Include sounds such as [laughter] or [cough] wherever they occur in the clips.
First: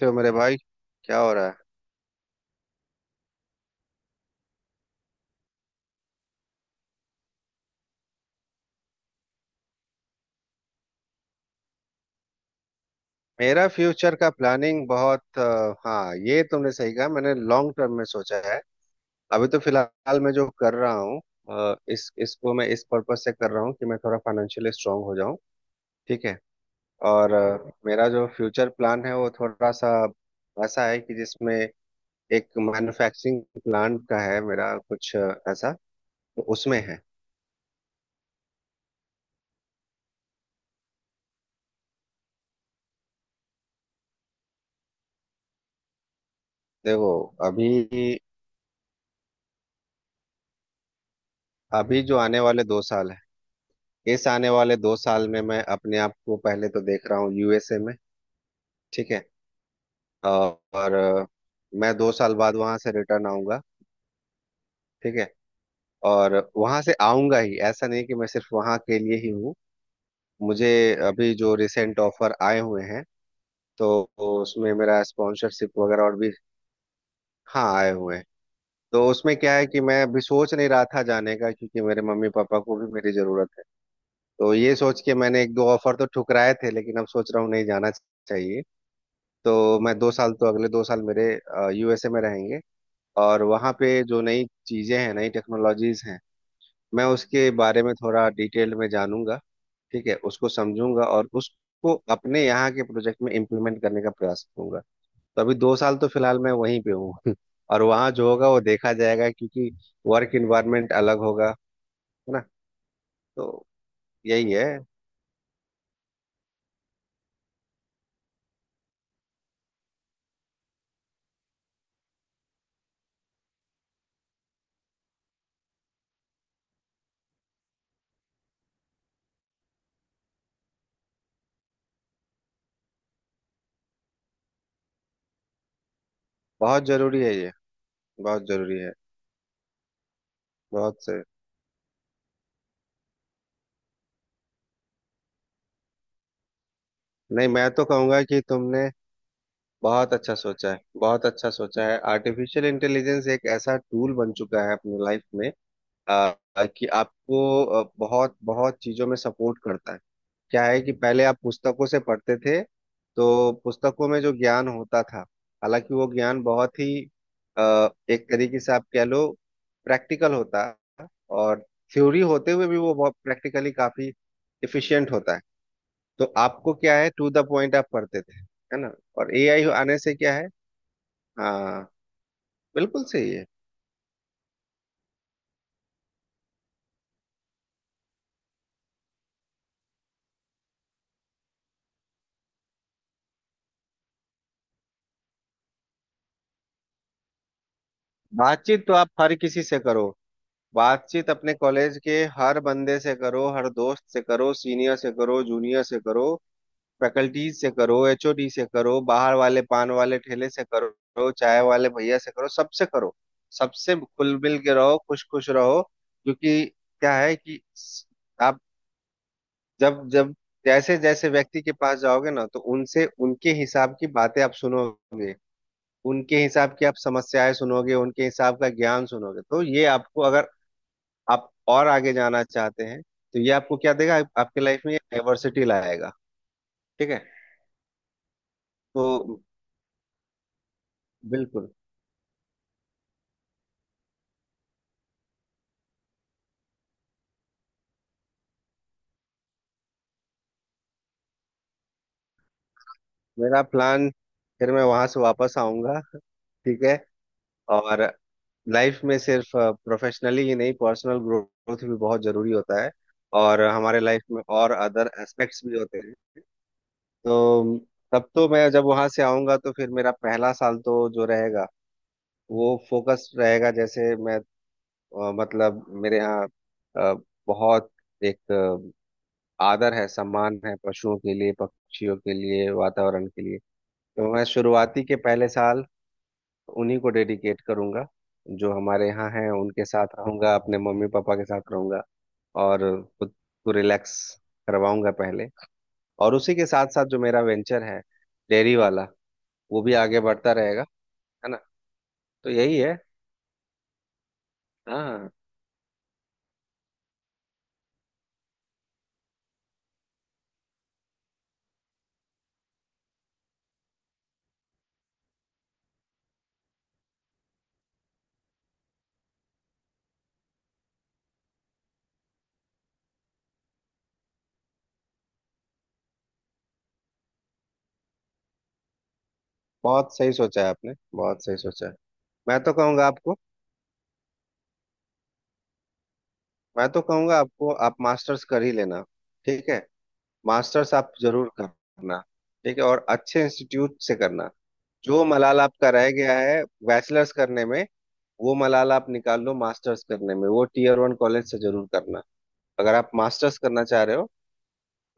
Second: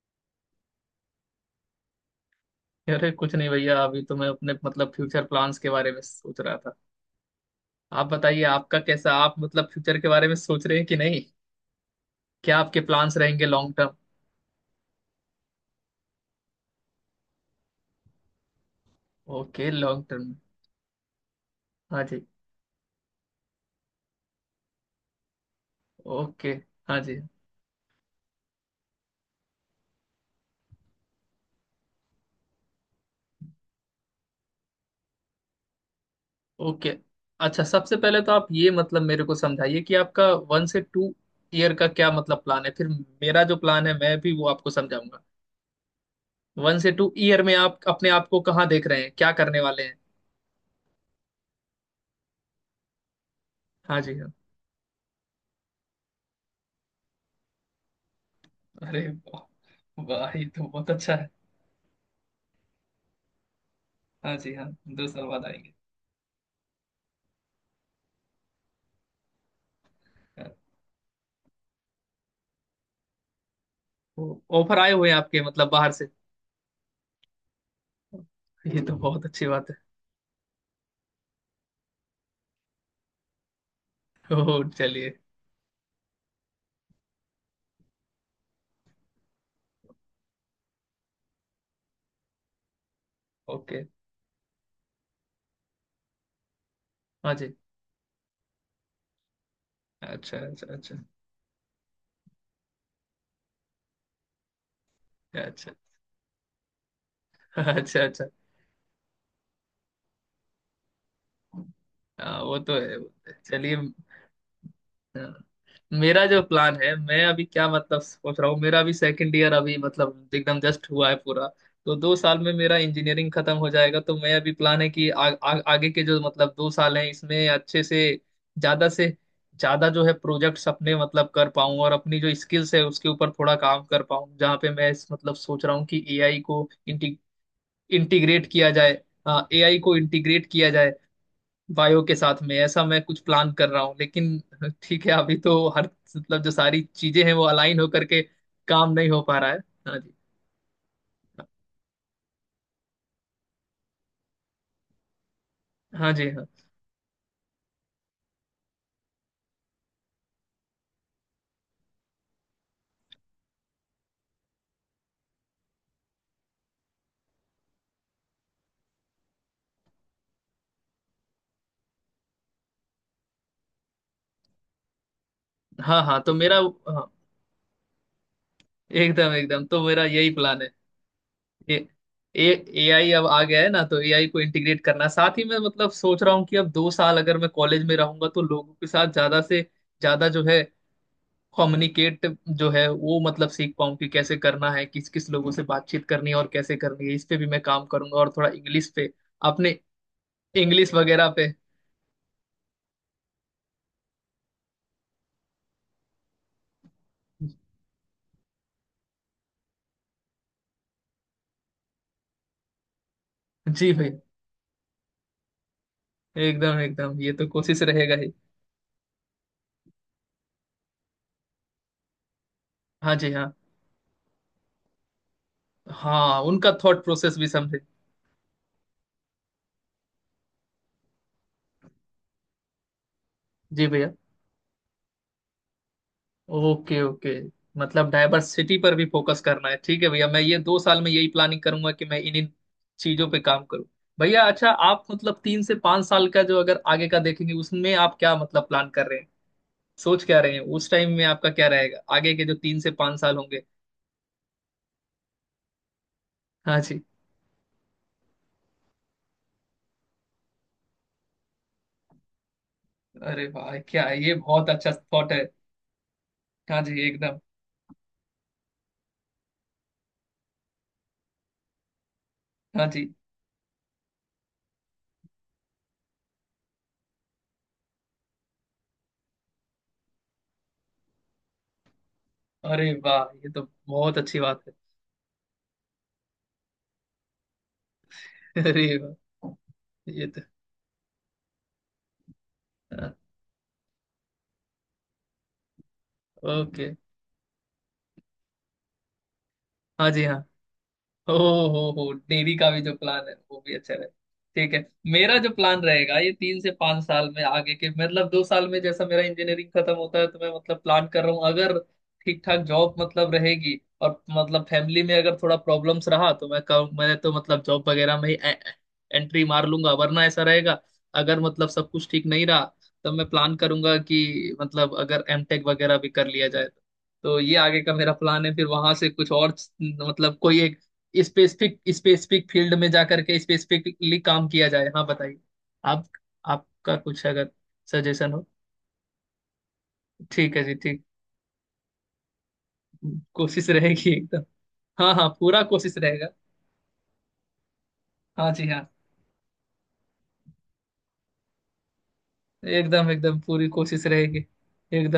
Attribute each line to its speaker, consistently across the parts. Speaker 1: तो मेरे भाई, क्या हो रहा है।
Speaker 2: अरे कुछ नहीं भैया, अभी तो मैं अपने मतलब फ्यूचर प्लान्स के बारे में सोच रहा था। आप बताइए, आपका कैसा, आप मतलब फ्यूचर के बारे में सोच रहे हैं कि नहीं। क्या आपके प्लान्स रहेंगे
Speaker 1: मेरा
Speaker 2: लॉन्ग टर्म?
Speaker 1: फ्यूचर का प्लानिंग बहुत हाँ, ये तुमने सही कहा। मैंने लॉन्ग टर्म में सोचा है। अभी तो
Speaker 2: ओके, लॉन्ग
Speaker 1: फिलहाल मैं
Speaker 2: टर्म।
Speaker 1: जो कर रहा हूँ,
Speaker 2: हाँ
Speaker 1: इस
Speaker 2: जी।
Speaker 1: इसको मैं इस पर्पस से कर रहा हूँ कि मैं थोड़ा फाइनेंशियली स्ट्रांग हो जाऊँ। ठीक है।
Speaker 2: ओके। हाँ जी।
Speaker 1: और मेरा जो फ्यूचर प्लान है वो थोड़ा सा ऐसा है कि जिसमें एक मैन्युफैक्चरिंग प्लांट का है, मेरा कुछ ऐसा तो उसमें
Speaker 2: ओके।
Speaker 1: है।
Speaker 2: अच्छा, सबसे पहले तो आप ये मतलब मेरे को समझाइए कि आपका 1 से 2 ईयर का क्या मतलब प्लान है फिर। मेरा जो प्लान है मैं भी वो आपको समझाऊंगा। वन से
Speaker 1: देखो,
Speaker 2: टू ईयर में
Speaker 1: अभी
Speaker 2: आप अपने आप को कहाँ देख रहे हैं, क्या करने वाले हैं?
Speaker 1: अभी जो आने वाले 2 साल है।
Speaker 2: हाँ जी
Speaker 1: इस
Speaker 2: हाँ।
Speaker 1: आने वाले 2 साल में मैं अपने आप को पहले तो देख रहा हूँ यूएसए में।
Speaker 2: अरे
Speaker 1: ठीक है।
Speaker 2: वाह वाह, ये तो बहुत
Speaker 1: और
Speaker 2: अच्छा है।
Speaker 1: मैं 2 साल बाद वहां से रिटर्न आऊंगा।
Speaker 2: हाँ जी हाँ। दो
Speaker 1: ठीक
Speaker 2: साल
Speaker 1: है।
Speaker 2: बाद आएंगे?
Speaker 1: और वहां से आऊंगा ही, ऐसा नहीं कि मैं सिर्फ वहां के लिए ही हूँ।
Speaker 2: हाँ,
Speaker 1: मुझे अभी जो रिसेंट ऑफर आए हुए हैं, तो
Speaker 2: तो
Speaker 1: उसमें
Speaker 2: ऑफर आए
Speaker 1: मेरा
Speaker 2: हुए हैं आपके मतलब
Speaker 1: स्पॉन्सरशिप
Speaker 2: बाहर
Speaker 1: वगैरह
Speaker 2: से?
Speaker 1: और भी, हाँ, आए हुए हैं।
Speaker 2: ये तो
Speaker 1: तो
Speaker 2: बहुत
Speaker 1: उसमें
Speaker 2: अच्छी
Speaker 1: क्या है
Speaker 2: बात है।
Speaker 1: कि मैं अभी सोच नहीं रहा था जाने का, क्योंकि मेरे मम्मी पापा को भी मेरी जरूरत है।
Speaker 2: ओह,
Speaker 1: तो ये सोच
Speaker 2: चलिए।
Speaker 1: के मैंने एक दो ऑफर तो ठुकराए थे, लेकिन अब सोच रहा हूँ नहीं जाना चाहिए। तो मैं दो साल तो अगले 2 साल मेरे यूएसए में रहेंगे। और वहाँ
Speaker 2: ओके।
Speaker 1: पे जो नई चीज़ें हैं, नई टेक्नोलॉजीज हैं, मैं
Speaker 2: हाँ
Speaker 1: उसके
Speaker 2: जी।
Speaker 1: बारे में थोड़ा डिटेल में जानूंगा। ठीक है,
Speaker 2: अच्छा
Speaker 1: उसको
Speaker 2: अच्छा अच्छा।
Speaker 1: समझूंगा और उसको अपने यहाँ के प्रोजेक्ट में इम्प्लीमेंट करने का प्रयास करूंगा। तो
Speaker 2: अच्छा
Speaker 1: अभी
Speaker 2: अच्छा
Speaker 1: 2 साल तो फिलहाल मैं वहीं पे हूँ। [laughs] और
Speaker 2: अच्छा।
Speaker 1: वहाँ
Speaker 2: अच्छा।
Speaker 1: जो होगा वो देखा जाएगा, क्योंकि वर्क इन्वायरमेंट अलग होगा, है ना।
Speaker 2: हाँ, वो तो है वो तो है।
Speaker 1: तो
Speaker 2: चलिए।
Speaker 1: यही है।
Speaker 2: हाँ। मेरा जो प्लान है मैं अभी क्या मतलब सोच रहा हूँ, मेरा अभी सेकंड ईयर अभी मतलब एकदम जस्ट हुआ है पूरा। तो 2 साल में मेरा इंजीनियरिंग खत्म हो जाएगा, तो मैं अभी प्लान है कि आ, आ, आगे के जो मतलब 2 साल हैं इसमें अच्छे से ज्यादा जो है प्रोजेक्ट्स अपने मतलब कर पाऊँ और अपनी जो स्किल्स है उसके ऊपर थोड़ा काम कर पाऊँ। जहाँ पे मैं इस मतलब सोच रहा हूँ कि एआई को
Speaker 1: बहुत जरूरी है ये। बहुत
Speaker 2: इंटीग्रेट किया
Speaker 1: जरूरी है।
Speaker 2: जाए। एआई को इंटीग्रेट किया जाए
Speaker 1: बहुत से
Speaker 2: बायो के साथ में, ऐसा मैं कुछ प्लान कर रहा हूँ। लेकिन ठीक है अभी तो हर मतलब जो सारी चीजें हैं वो
Speaker 1: नहीं, मैं
Speaker 2: अलाइन
Speaker 1: तो
Speaker 2: होकर के
Speaker 1: कहूंगा कि तुमने
Speaker 2: काम नहीं हो पा रहा है। हाँ
Speaker 1: बहुत
Speaker 2: जी।
Speaker 1: अच्छा सोचा है, बहुत अच्छा सोचा है। आर्टिफिशियल इंटेलिजेंस एक ऐसा टूल बन चुका है अपनी लाइफ में।
Speaker 2: हाँ जी
Speaker 1: आ,
Speaker 2: हाँ।
Speaker 1: कि आपको बहुत बहुत चीजों में सपोर्ट करता है। क्या है कि पहले आप पुस्तकों से पढ़ते थे, तो पुस्तकों में जो ज्ञान होता था, हालांकि वो ज्ञान बहुत ही एक तरीके से आप कह लो प्रैक्टिकल होता, और थ्योरी होते हुए भी वो बहुत प्रैक्टिकली काफी इफिशियंट होता है।
Speaker 2: हाँ हाँ
Speaker 1: तो
Speaker 2: तो मेरा
Speaker 1: आपको क्या है,
Speaker 2: हाँ,
Speaker 1: टू द पॉइंट आप पढ़ते थे, है ना।
Speaker 2: एकदम
Speaker 1: और
Speaker 2: एकदम
Speaker 1: एआई
Speaker 2: तो
Speaker 1: आने
Speaker 2: मेरा
Speaker 1: से
Speaker 2: यही
Speaker 1: क्या है।
Speaker 2: प्लान है।
Speaker 1: हाँ,
Speaker 2: ए ए
Speaker 1: बिल्कुल
Speaker 2: आई अब
Speaker 1: सही
Speaker 2: आ
Speaker 1: है।
Speaker 2: गया है ना, तो ए आई को इंटीग्रेट करना। साथ ही मैं मतलब सोच रहा हूँ कि अब 2 साल अगर मैं कॉलेज में रहूंगा तो लोगों के साथ ज्यादा से ज्यादा जो है कम्युनिकेट जो है वो मतलब सीख पाऊँ कि कैसे करना है, किस किस लोगों से बातचीत करनी है और कैसे करनी है। इस पे भी मैं काम करूंगा, और थोड़ा
Speaker 1: बातचीत
Speaker 2: इंग्लिश
Speaker 1: तो आप
Speaker 2: पे
Speaker 1: हर किसी से
Speaker 2: अपने
Speaker 1: करो।
Speaker 2: इंग्लिश वगैरह
Speaker 1: बातचीत
Speaker 2: पे।
Speaker 1: अपने कॉलेज के हर बंदे से करो, हर दोस्त से करो, सीनियर से करो, जूनियर से करो, फैकल्टीज से करो, एचओडी से करो, बाहर वाले पान वाले ठेले से करो, चाय वाले भैया से करो, सबसे करो।
Speaker 2: जी
Speaker 1: सबसे
Speaker 2: भाई।
Speaker 1: खुल मिल के रहो, खुश खुश रहो, क्योंकि
Speaker 2: एकदम
Speaker 1: क्या
Speaker 2: एकदम, ये
Speaker 1: है
Speaker 2: तो
Speaker 1: कि
Speaker 2: कोशिश रहेगा ही।
Speaker 1: आप जब जब जैसे जैसे व्यक्ति के पास जाओगे ना, तो उनसे
Speaker 2: हाँ जी
Speaker 1: उनके
Speaker 2: हाँ।
Speaker 1: हिसाब की बातें आप सुनोगे। उनके
Speaker 2: हाँ, उनका
Speaker 1: हिसाब की आप
Speaker 2: थॉट प्रोसेस भी
Speaker 1: समस्याएं
Speaker 2: समझे।
Speaker 1: सुनोगे, उनके हिसाब का ज्ञान सुनोगे। तो ये आपको, अगर आप और आगे जाना चाहते हैं, तो ये आपको
Speaker 2: जी
Speaker 1: क्या
Speaker 2: भैया।
Speaker 1: देगा, आपके लाइफ में डाइवर्सिटी लाएगा।
Speaker 2: ओके
Speaker 1: ठीक है।
Speaker 2: ओके। मतलब डाइवर्सिटी पर भी फोकस
Speaker 1: तो
Speaker 2: करना है, ठीक है भैया। मैं ये 2 साल में यही प्लानिंग
Speaker 1: बिल्कुल।
Speaker 2: करूंगा कि मैं इन इन चीजों पे काम करूँ। भैया, अच्छा, आप मतलब 3 से 5 साल का जो अगर आगे का देखेंगे उसमें आप क्या मतलब प्लान कर रहे हैं, सोच क्या रहे हैं? उस टाइम में आपका क्या रहेगा, आगे के जो 3 से 5 साल
Speaker 1: मेरा
Speaker 2: होंगे?
Speaker 1: प्लान, फिर मैं वहां से वापस आऊंगा।
Speaker 2: हाँ
Speaker 1: ठीक है।
Speaker 2: जी।
Speaker 1: और लाइफ में सिर्फ प्रोफेशनली ही नहीं, पर्सनल ग्रोथ भी बहुत जरूरी होता है।
Speaker 2: अरे
Speaker 1: और
Speaker 2: वाह,
Speaker 1: हमारे
Speaker 2: क्या है
Speaker 1: लाइफ
Speaker 2: ये,
Speaker 1: में
Speaker 2: बहुत
Speaker 1: और
Speaker 2: अच्छा
Speaker 1: अदर
Speaker 2: थॉट है।
Speaker 1: एस्पेक्ट्स भी होते हैं।
Speaker 2: हाँ जी एकदम।
Speaker 1: तो तब तो मैं जब वहां से आऊंगा, तो फिर मेरा पहला साल तो जो रहेगा, वो
Speaker 2: हाँ जी।
Speaker 1: फोकस रहेगा। जैसे मैं मतलब मेरे यहाँ अ, बहुत एक आदर है, सम्मान है, पशुओं के लिए, पक्षियों के लिए,
Speaker 2: अरे वाह,
Speaker 1: वातावरण के
Speaker 2: ये
Speaker 1: लिए।
Speaker 2: तो बहुत
Speaker 1: तो
Speaker 2: अच्छी
Speaker 1: मैं
Speaker 2: बात है।
Speaker 1: शुरुआती के पहले साल उन्हीं को डेडिकेट करूंगा,
Speaker 2: [laughs]
Speaker 1: जो
Speaker 2: अरे
Speaker 1: हमारे
Speaker 2: वाह,
Speaker 1: यहाँ हैं उनके साथ
Speaker 2: ये तो।
Speaker 1: रहूंगा, अपने मम्मी पापा के साथ रहूंगा। और
Speaker 2: ओके।
Speaker 1: खुद को रिलैक्स करवाऊंगा पहले। और उसी
Speaker 2: हाँ
Speaker 1: के साथ
Speaker 2: okay।
Speaker 1: साथ जो मेरा वेंचर है डेयरी वाला, वो भी
Speaker 2: हाँ
Speaker 1: आगे
Speaker 2: जी हाँ।
Speaker 1: बढ़ता रहेगा,
Speaker 2: हो
Speaker 1: है ना।
Speaker 2: हो,
Speaker 1: तो
Speaker 2: डेयरी का
Speaker 1: यही
Speaker 2: भी जो
Speaker 1: है।
Speaker 2: प्लान है वो भी अच्छा रहे। ठीक है।
Speaker 1: हाँ,
Speaker 2: मेरा जो प्लान रहेगा ये 3 से 5 साल में, आगे के मतलब 2 साल में जैसा मेरा इंजीनियरिंग खत्म होता है तो मैं मतलब प्लान कर रहा हूँ अगर ठीक ठाक जॉब मतलब रहेगी और मतलब फैमिली में अगर थोड़ा प्रॉब्लम्स रहा, तो मैं कहूँ मैं तो मतलब जॉब वगैरह में ही एंट्री मार लूंगा, वरना ऐसा रहेगा। अगर मतलब सब कुछ ठीक नहीं रहा तब मैं प्लान करूंगा कि मतलब अगर एमटेक वगैरह भी कर लिया जाए। तो ये आगे का मेरा प्लान है, फिर वहां से कुछ और
Speaker 1: बहुत सही
Speaker 2: मतलब कोई
Speaker 1: सोचा है
Speaker 2: एक
Speaker 1: आपने, बहुत सही
Speaker 2: स्पेसिफिक
Speaker 1: सोचा है।
Speaker 2: स्पेसिफिक
Speaker 1: मैं तो
Speaker 2: फील्ड में जा
Speaker 1: कहूंगा आपको
Speaker 2: करके स्पेसिफिकली काम किया जाए। हाँ बताइए, आप
Speaker 1: मैं
Speaker 2: आपका
Speaker 1: तो
Speaker 2: कुछ
Speaker 1: कहूंगा
Speaker 2: अगर
Speaker 1: आपको आप
Speaker 2: सजेशन
Speaker 1: मास्टर्स
Speaker 2: हो।
Speaker 1: कर ही लेना। ठीक है।
Speaker 2: ठीक है जी,
Speaker 1: मास्टर्स
Speaker 2: ठीक।
Speaker 1: आप जरूर करना। ठीक है। और अच्छे
Speaker 2: कोशिश
Speaker 1: इंस्टीट्यूट
Speaker 2: रहेगी
Speaker 1: से
Speaker 2: एकदम।
Speaker 1: करना।
Speaker 2: हाँ
Speaker 1: जो
Speaker 2: हाँ,
Speaker 1: मलाल
Speaker 2: पूरा
Speaker 1: आपका
Speaker 2: कोशिश
Speaker 1: रह
Speaker 2: रहेगा।
Speaker 1: गया है बैचलर्स करने में,
Speaker 2: हाँ
Speaker 1: वो
Speaker 2: जी हाँ।
Speaker 1: मलाल आप निकाल लो मास्टर्स करने में। वो टीयर वन कॉलेज से जरूर करना। अगर आप
Speaker 2: एकदम एकदम
Speaker 1: मास्टर्स
Speaker 2: पूरी
Speaker 1: करना चाह
Speaker 2: कोशिश
Speaker 1: रहे हो,
Speaker 2: रहेगी।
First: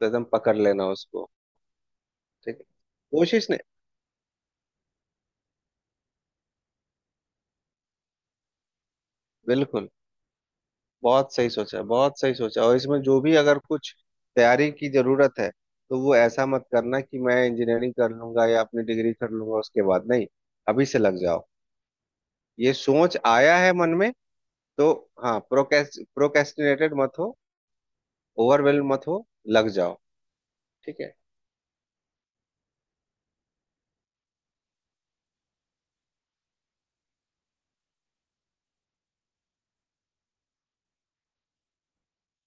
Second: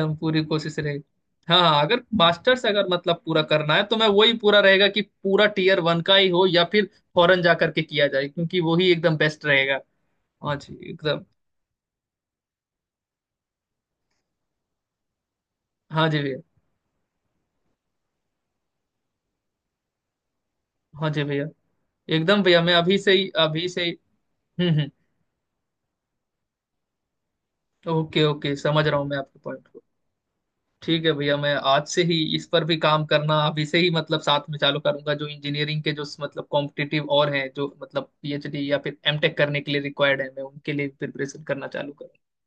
Speaker 1: तो एकदम
Speaker 2: पूरी
Speaker 1: पकड़
Speaker 2: कोशिश
Speaker 1: लेना
Speaker 2: रहेगी।
Speaker 1: उसको।
Speaker 2: हाँ हाँ, अगर
Speaker 1: ठीक है।
Speaker 2: मास्टर्स अगर मतलब पूरा
Speaker 1: कोशिश नहीं,
Speaker 2: करना है तो मैं वही पूरा रहेगा कि पूरा टीयर वन का ही हो या फिर फॉरेन जा करके किया जाए, क्योंकि वही एकदम बेस्ट रहेगा।
Speaker 1: बिल्कुल।
Speaker 2: हाँ जी एकदम।
Speaker 1: बहुत सही सोचा, बहुत सही सोचा। और इसमें जो भी अगर कुछ तैयारी की जरूरत है, तो
Speaker 2: हाँ
Speaker 1: वो
Speaker 2: जी भैया।
Speaker 1: ऐसा मत करना कि मैं इंजीनियरिंग कर लूंगा या अपनी डिग्री कर लूंगा उसके बाद। नहीं, अभी से
Speaker 2: हाँ
Speaker 1: लग
Speaker 2: जी भैया
Speaker 1: जाओ।
Speaker 2: एकदम भैया,
Speaker 1: ये
Speaker 2: मैं अभी से
Speaker 1: सोच
Speaker 2: ही
Speaker 1: आया
Speaker 2: अभी
Speaker 1: है
Speaker 2: से
Speaker 1: मन
Speaker 2: ही।
Speaker 1: में,
Speaker 2: हम्म।
Speaker 1: तो हाँ, प्रोकेस्टिनेटेड मत हो,
Speaker 2: ओके ओके,
Speaker 1: ओवरवेल
Speaker 2: समझ रहा
Speaker 1: मत
Speaker 2: हूँ मैं
Speaker 1: हो,
Speaker 2: आपके पॉइंट
Speaker 1: लग
Speaker 2: को।
Speaker 1: जाओ। ठीक
Speaker 2: ठीक है
Speaker 1: है।
Speaker 2: भैया, मैं आज से ही इस पर भी काम करना अभी से ही मतलब साथ में चालू करूंगा। जो इंजीनियरिंग के जो मतलब कॉम्पिटिटिव और हैं, जो मतलब पीएचडी या फिर एमटेक करने के लिए रिक्वायर्ड है, मैं उनके लिए प्रिपरेशन करना चालू करूंगा।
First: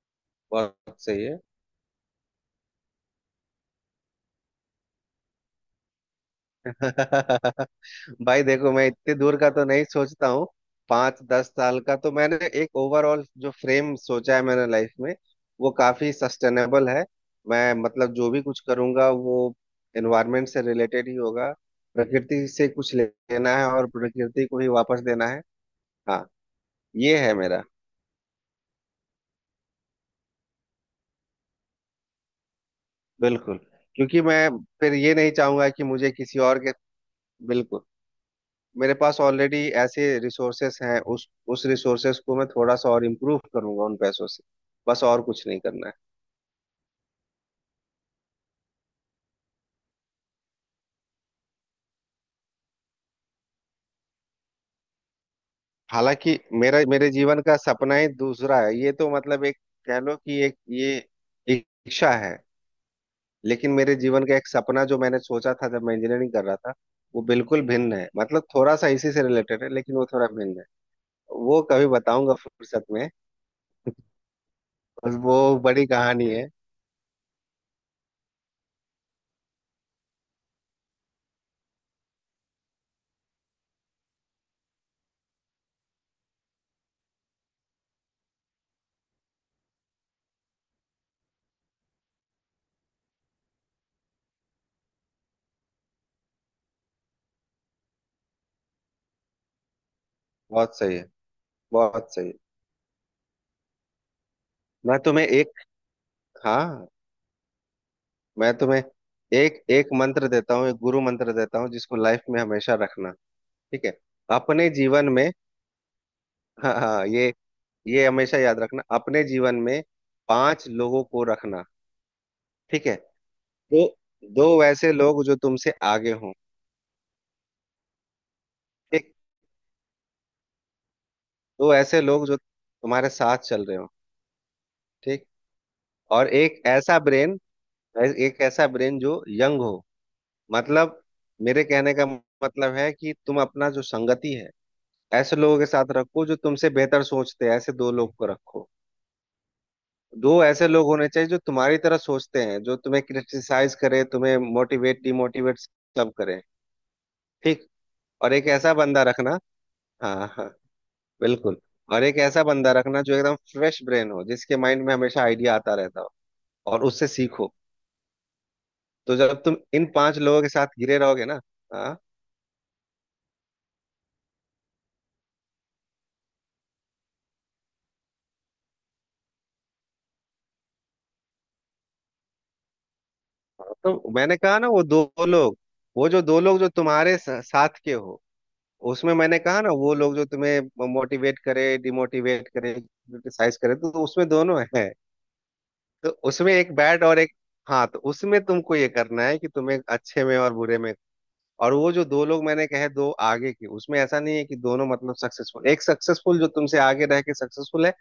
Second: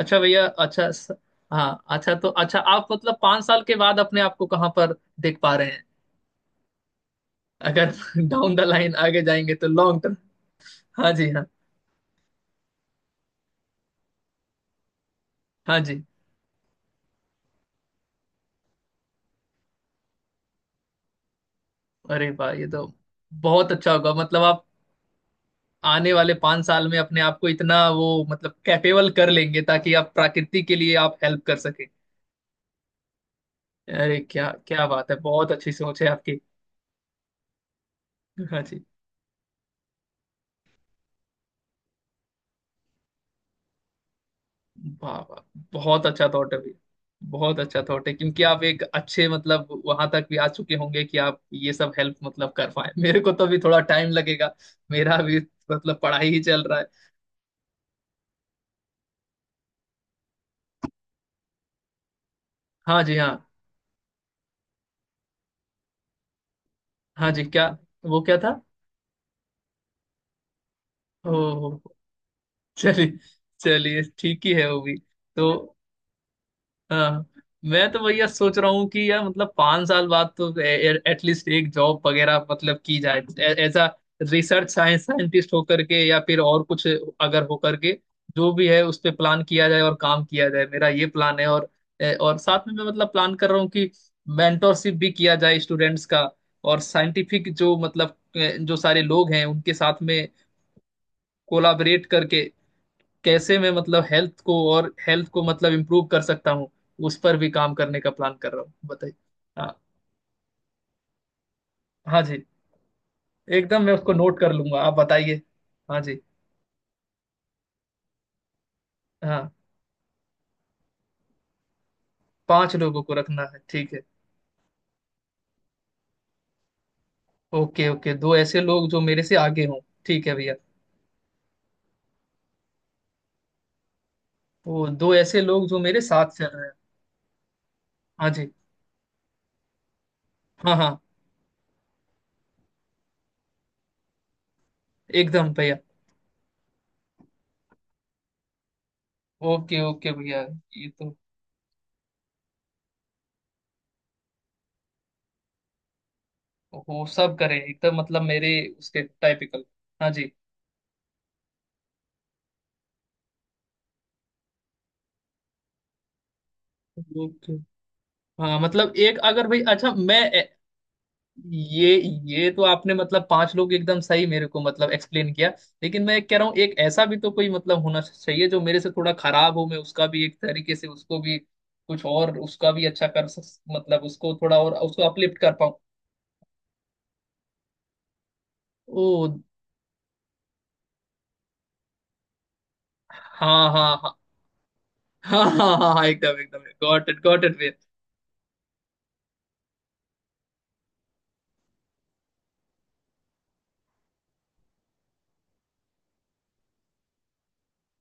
Speaker 2: अच्छा भैया,
Speaker 1: बहुत सही है।
Speaker 2: हाँ अच्छा, तो अच्छा, आप मतलब 5 साल के बाद अपने आप को कहाँ पर देख पा रहे हैं,
Speaker 1: [laughs]
Speaker 2: अगर [laughs]
Speaker 1: भाई,
Speaker 2: डाउन द
Speaker 1: देखो, मैं
Speaker 2: लाइन
Speaker 1: इतने
Speaker 2: आगे
Speaker 1: दूर का
Speaker 2: जाएंगे
Speaker 1: तो
Speaker 2: तो
Speaker 1: नहीं
Speaker 2: लॉन्ग टर्म?
Speaker 1: सोचता हूँ।
Speaker 2: हाँ
Speaker 1: पाँच
Speaker 2: जी हाँ।
Speaker 1: दस साल का तो मैंने एक ओवरऑल जो फ्रेम सोचा है मैंने लाइफ में, वो
Speaker 2: हाँ जी।
Speaker 1: काफी सस्टेनेबल है। मैं मतलब जो भी कुछ करूंगा, वो एनवायरमेंट से रिलेटेड ही होगा।
Speaker 2: अरे
Speaker 1: प्रकृति
Speaker 2: वाह, ये
Speaker 1: से
Speaker 2: तो
Speaker 1: कुछ लेना है
Speaker 2: बहुत
Speaker 1: और
Speaker 2: अच्छा होगा, मतलब
Speaker 1: प्रकृति को
Speaker 2: आप
Speaker 1: ही वापस देना है।
Speaker 2: आने
Speaker 1: हाँ,
Speaker 2: वाले 5 साल में
Speaker 1: ये
Speaker 2: अपने
Speaker 1: है
Speaker 2: आप को
Speaker 1: मेरा।
Speaker 2: इतना वो मतलब कैपेबल कर लेंगे ताकि आप प्रकृति के लिए आप हेल्प कर सके।
Speaker 1: बिल्कुल।
Speaker 2: अरे,
Speaker 1: क्योंकि मैं
Speaker 2: क्या क्या
Speaker 1: फिर
Speaker 2: बात
Speaker 1: ये
Speaker 2: है,
Speaker 1: नहीं
Speaker 2: बहुत
Speaker 1: चाहूंगा
Speaker 2: अच्छी
Speaker 1: कि
Speaker 2: सोच है
Speaker 1: मुझे किसी
Speaker 2: आपकी।
Speaker 1: और के। बिल्कुल।
Speaker 2: हाँ जी।
Speaker 1: मेरे पास ऑलरेडी ऐसे रिसोर्सेस हैं, उस रिसोर्सेस को मैं थोड़ा सा और इम्प्रूव करूंगा उन पैसों से। बस,
Speaker 2: वाह
Speaker 1: और
Speaker 2: वाह,
Speaker 1: कुछ नहीं करना है।
Speaker 2: बहुत अच्छा थॉट है भैया। बहुत अच्छा थॉट है, क्योंकि आप एक अच्छे मतलब वहां तक भी आ चुके होंगे कि आप ये सब हेल्प मतलब कर पाए। मेरे को तो भी थोड़ा टाइम लगेगा, मेरा भी मतलब पढ़ाई
Speaker 1: हालांकि
Speaker 2: ही चल रहा
Speaker 1: मेरा
Speaker 2: है।
Speaker 1: मेरे जीवन का सपना ही दूसरा है, ये तो मतलब एक, कह लो कि एक ये इच्छा है।
Speaker 2: हाँ जी हाँ।
Speaker 1: लेकिन मेरे जीवन का एक सपना जो मैंने सोचा था जब मैं इंजीनियरिंग कर रहा था, वो
Speaker 2: हाँ जी,
Speaker 1: बिल्कुल
Speaker 2: क्या
Speaker 1: भिन्न है।
Speaker 2: वो क्या
Speaker 1: मतलब
Speaker 2: था?
Speaker 1: थोड़ा सा इसी से रिलेटेड है, लेकिन वो थोड़ा भिन्न है।
Speaker 2: ओ,
Speaker 1: वो कभी बताऊंगा फुर्सत में।
Speaker 2: चलिए चलिए, ठीक ही है वो भी।
Speaker 1: बस वो
Speaker 2: तो
Speaker 1: बड़ी कहानी है।
Speaker 2: हाँ, मैं तो भैया सोच रहा हूँ कि यार मतलब 5 साल बाद तो एटलीस्ट एक जॉब वगैरह मतलब की जाए, as a research science scientist होकर के या फिर और कुछ, अगर होकर के जो भी है उस पे प्लान किया जाए और काम किया जाए, मेरा ये प्लान है। और और साथ में मैं मतलब प्लान कर रहा हूँ कि मेंटोरशिप भी किया जाए स्टूडेंट्स का, और साइंटिफिक जो मतलब जो सारे लोग हैं उनके साथ में
Speaker 1: बहुत सही है,
Speaker 2: कोलाबरेट
Speaker 1: बहुत सही।
Speaker 2: करके कैसे मैं मतलब हेल्थ को, और
Speaker 1: मैं तुम्हें
Speaker 2: हेल्थ को
Speaker 1: एक
Speaker 2: मतलब इम्प्रूव कर सकता हूँ,
Speaker 1: हाँ,
Speaker 2: उस पर भी काम करने का प्लान कर
Speaker 1: मैं
Speaker 2: रहा हूँ।
Speaker 1: तुम्हें
Speaker 2: बताइए।
Speaker 1: एक
Speaker 2: हाँ।
Speaker 1: एक मंत्र देता हूँ, एक गुरु मंत्र देता हूँ जिसको
Speaker 2: हाँ
Speaker 1: लाइफ में
Speaker 2: जी।
Speaker 1: हमेशा रखना।
Speaker 2: एकदम,
Speaker 1: ठीक
Speaker 2: मैं
Speaker 1: है।
Speaker 2: उसको नोट कर
Speaker 1: अपने
Speaker 2: लूंगा, आप
Speaker 1: जीवन में,
Speaker 2: बताइए। हाँ जी
Speaker 1: हाँ, हाँ, ये हमेशा याद रखना अपने
Speaker 2: हाँ।
Speaker 1: जीवन में। पांच लोगों को रखना।
Speaker 2: पांच
Speaker 1: ठीक है।
Speaker 2: लोगों को रखना है,
Speaker 1: दो
Speaker 2: ठीक है।
Speaker 1: दो वैसे लोग जो तुमसे आगे हों।
Speaker 2: ओके ओके, दो ऐसे लोग जो
Speaker 1: ठीक।
Speaker 2: मेरे से आगे हों। ठीक है भैया।
Speaker 1: दो ऐसे लोग जो तुम्हारे साथ चल रहे हो।
Speaker 2: वो दो
Speaker 1: ठीक।
Speaker 2: ऐसे लोग जो मेरे साथ
Speaker 1: और
Speaker 2: चल रहे हैं। हाँ
Speaker 1: एक
Speaker 2: जी।
Speaker 1: ऐसा ब्रेन जो यंग हो,
Speaker 2: हाँ हाँ।
Speaker 1: मतलब मेरे कहने का मतलब है कि तुम अपना जो संगति है, ऐसे
Speaker 2: एकदम
Speaker 1: लोगों के
Speaker 2: भैया।
Speaker 1: साथ रखो जो तुमसे बेहतर सोचते हैं, ऐसे दो लोग को रखो।
Speaker 2: ओके ओके
Speaker 1: दो
Speaker 2: भैया।
Speaker 1: ऐसे लोग
Speaker 2: ये
Speaker 1: होने
Speaker 2: तो
Speaker 1: चाहिए जो तुम्हारी तरह सोचते हैं, जो तुम्हें क्रिटिसाइज करे, तुम्हें मोटिवेट डिमोटिवेट सब करे।
Speaker 2: वो सब करें,
Speaker 1: ठीक।
Speaker 2: एकदम मतलब
Speaker 1: और एक
Speaker 2: मेरे
Speaker 1: ऐसा
Speaker 2: उसके
Speaker 1: बंदा रखना,
Speaker 2: टाइपिकल। हाँ
Speaker 1: हाँ,
Speaker 2: जी।
Speaker 1: हाँ, बिल्कुल, और एक ऐसा बंदा रखना जो एकदम फ्रेश ब्रेन हो, जिसके माइंड में हमेशा आइडिया आता रहता हो, और उससे
Speaker 2: ओके।
Speaker 1: सीखो।
Speaker 2: हाँ मतलब
Speaker 1: तो
Speaker 2: एक
Speaker 1: जब
Speaker 2: अगर
Speaker 1: तुम
Speaker 2: भाई,
Speaker 1: इन
Speaker 2: अच्छा
Speaker 1: पांच
Speaker 2: मैं
Speaker 1: लोगों के साथ घिरे रहोगे ना।
Speaker 2: ये
Speaker 1: हाँ।
Speaker 2: ये तो आपने मतलब पांच लोग एकदम सही मेरे को मतलब एक्सप्लेन किया। लेकिन मैं कह रहा हूँ एक ऐसा भी तो कोई मतलब होना चाहिए जो मेरे से थोड़ा खराब हो, मैं उसका भी एक तरीके से उसको भी कुछ और उसका भी अच्छा कर सक मतलब
Speaker 1: तो
Speaker 2: उसको
Speaker 1: मैंने
Speaker 2: थोड़ा
Speaker 1: कहा ना
Speaker 2: और उसको अपलिफ्ट कर
Speaker 1: लोग
Speaker 2: पाऊँ।
Speaker 1: वो जो दो लोग जो तुम्हारे साथ के हो।
Speaker 2: ओ।
Speaker 1: उसमें मैंने कहा ना, वो लोग जो तुम्हें मोटिवेट करे, डिमोटिवेट करे, क्रिटिसाइज
Speaker 2: हाँ
Speaker 1: करे, तो
Speaker 2: हाँ हाँ।
Speaker 1: उसमें दोनों है।
Speaker 2: हाँ हाँ हाँ हाँ,
Speaker 1: तो
Speaker 2: एकदम
Speaker 1: उसमें
Speaker 2: एकदम,
Speaker 1: एक बैड
Speaker 2: गॉट
Speaker 1: और
Speaker 2: इट
Speaker 1: एक
Speaker 2: गॉट इट।
Speaker 1: हाँ, तो उसमें तुमको ये करना है कि तुम्हें अच्छे में और बुरे में। और वो जो दो लोग मैंने कहे, दो आगे के, उसमें ऐसा नहीं है कि दोनों मतलब सक्सेसफुल। एक सक्सेसफुल जो तुमसे आगे रह के सक्सेसफुल है,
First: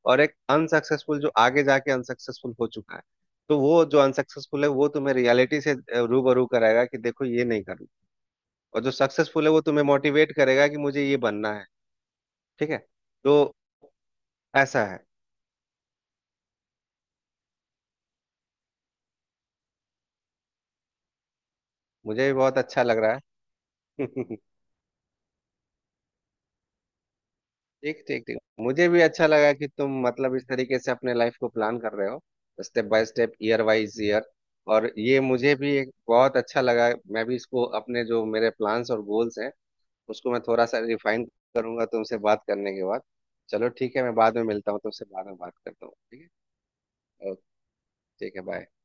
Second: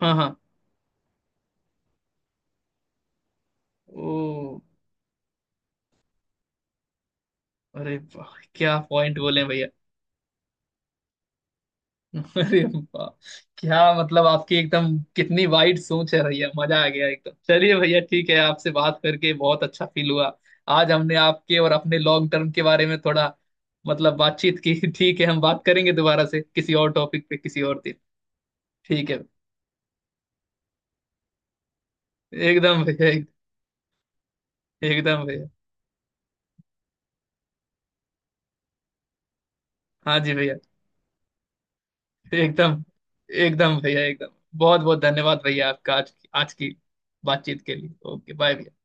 Speaker 2: हाँ
Speaker 1: और
Speaker 2: हाँ।
Speaker 1: एक अनसक्सेसफुल जो आगे जाके अनसक्सेसफुल हो चुका है। तो वो जो
Speaker 2: ओ।
Speaker 1: अनसक्सेसफुल है, वो तुम्हें रियलिटी से रूबरू कराएगा कि देखो, ये नहीं करना।
Speaker 2: अरे वाह, क्या
Speaker 1: और जो
Speaker 2: पॉइंट बोले
Speaker 1: सक्सेसफुल है वो
Speaker 2: भैया।
Speaker 1: तुम्हें मोटिवेट करेगा कि मुझे ये बनना है।
Speaker 2: [laughs] अरे
Speaker 1: ठीक है।
Speaker 2: वाह,
Speaker 1: तो
Speaker 2: क्या मतलब आपकी
Speaker 1: ऐसा
Speaker 2: एकदम
Speaker 1: है,
Speaker 2: कितनी वाइड सोच है भैया, मजा आ गया एकदम। चलिए भैया, ठीक है, आपसे बात करके बहुत अच्छा फील हुआ। आज हमने आपके और अपने
Speaker 1: मुझे
Speaker 2: लॉन्ग
Speaker 1: भी
Speaker 2: टर्म
Speaker 1: बहुत
Speaker 2: के
Speaker 1: अच्छा
Speaker 2: बारे में
Speaker 1: लग रहा
Speaker 2: थोड़ा
Speaker 1: है।
Speaker 2: मतलब
Speaker 1: [laughs]
Speaker 2: बातचीत की। [laughs] ठीक है, हम बात करेंगे दोबारा से किसी और टॉपिक पे किसी और दिन।
Speaker 1: ठीक, ठीक, ठीक। मुझे भी
Speaker 2: ठीक है।
Speaker 1: अच्छा लगा कि तुम मतलब इस तरीके से अपने लाइफ को प्लान कर रहे हो,
Speaker 2: एकदम
Speaker 1: स्टेप बाय
Speaker 2: भैया एक,
Speaker 1: स्टेप, ईयर वाइज ईयर। और ये
Speaker 2: एकदम भैया।
Speaker 1: मुझे भी एक बहुत अच्छा लगा। मैं भी इसको, अपने जो मेरे प्लान्स और गोल्स हैं,
Speaker 2: हाँ
Speaker 1: उसको
Speaker 2: जी
Speaker 1: मैं
Speaker 2: भैया।
Speaker 1: थोड़ा सा रिफाइन करूंगा तुमसे बात करने
Speaker 2: एकदम
Speaker 1: के बाद। चलो,
Speaker 2: एकदम
Speaker 1: ठीक
Speaker 2: भैया
Speaker 1: है। मैं
Speaker 2: एकदम।
Speaker 1: बाद में मिलता
Speaker 2: बहुत
Speaker 1: हूँ
Speaker 2: बहुत
Speaker 1: तुमसे, बाद में
Speaker 2: धन्यवाद
Speaker 1: बात
Speaker 2: भैया
Speaker 1: करता
Speaker 2: आपका,
Speaker 1: हूँ।
Speaker 2: आज
Speaker 1: ठीक
Speaker 2: आज की
Speaker 1: है। ओके।
Speaker 2: बातचीत के लिए। ओके,
Speaker 1: ठीक है।
Speaker 2: Bye
Speaker 1: bye.
Speaker 2: भैया।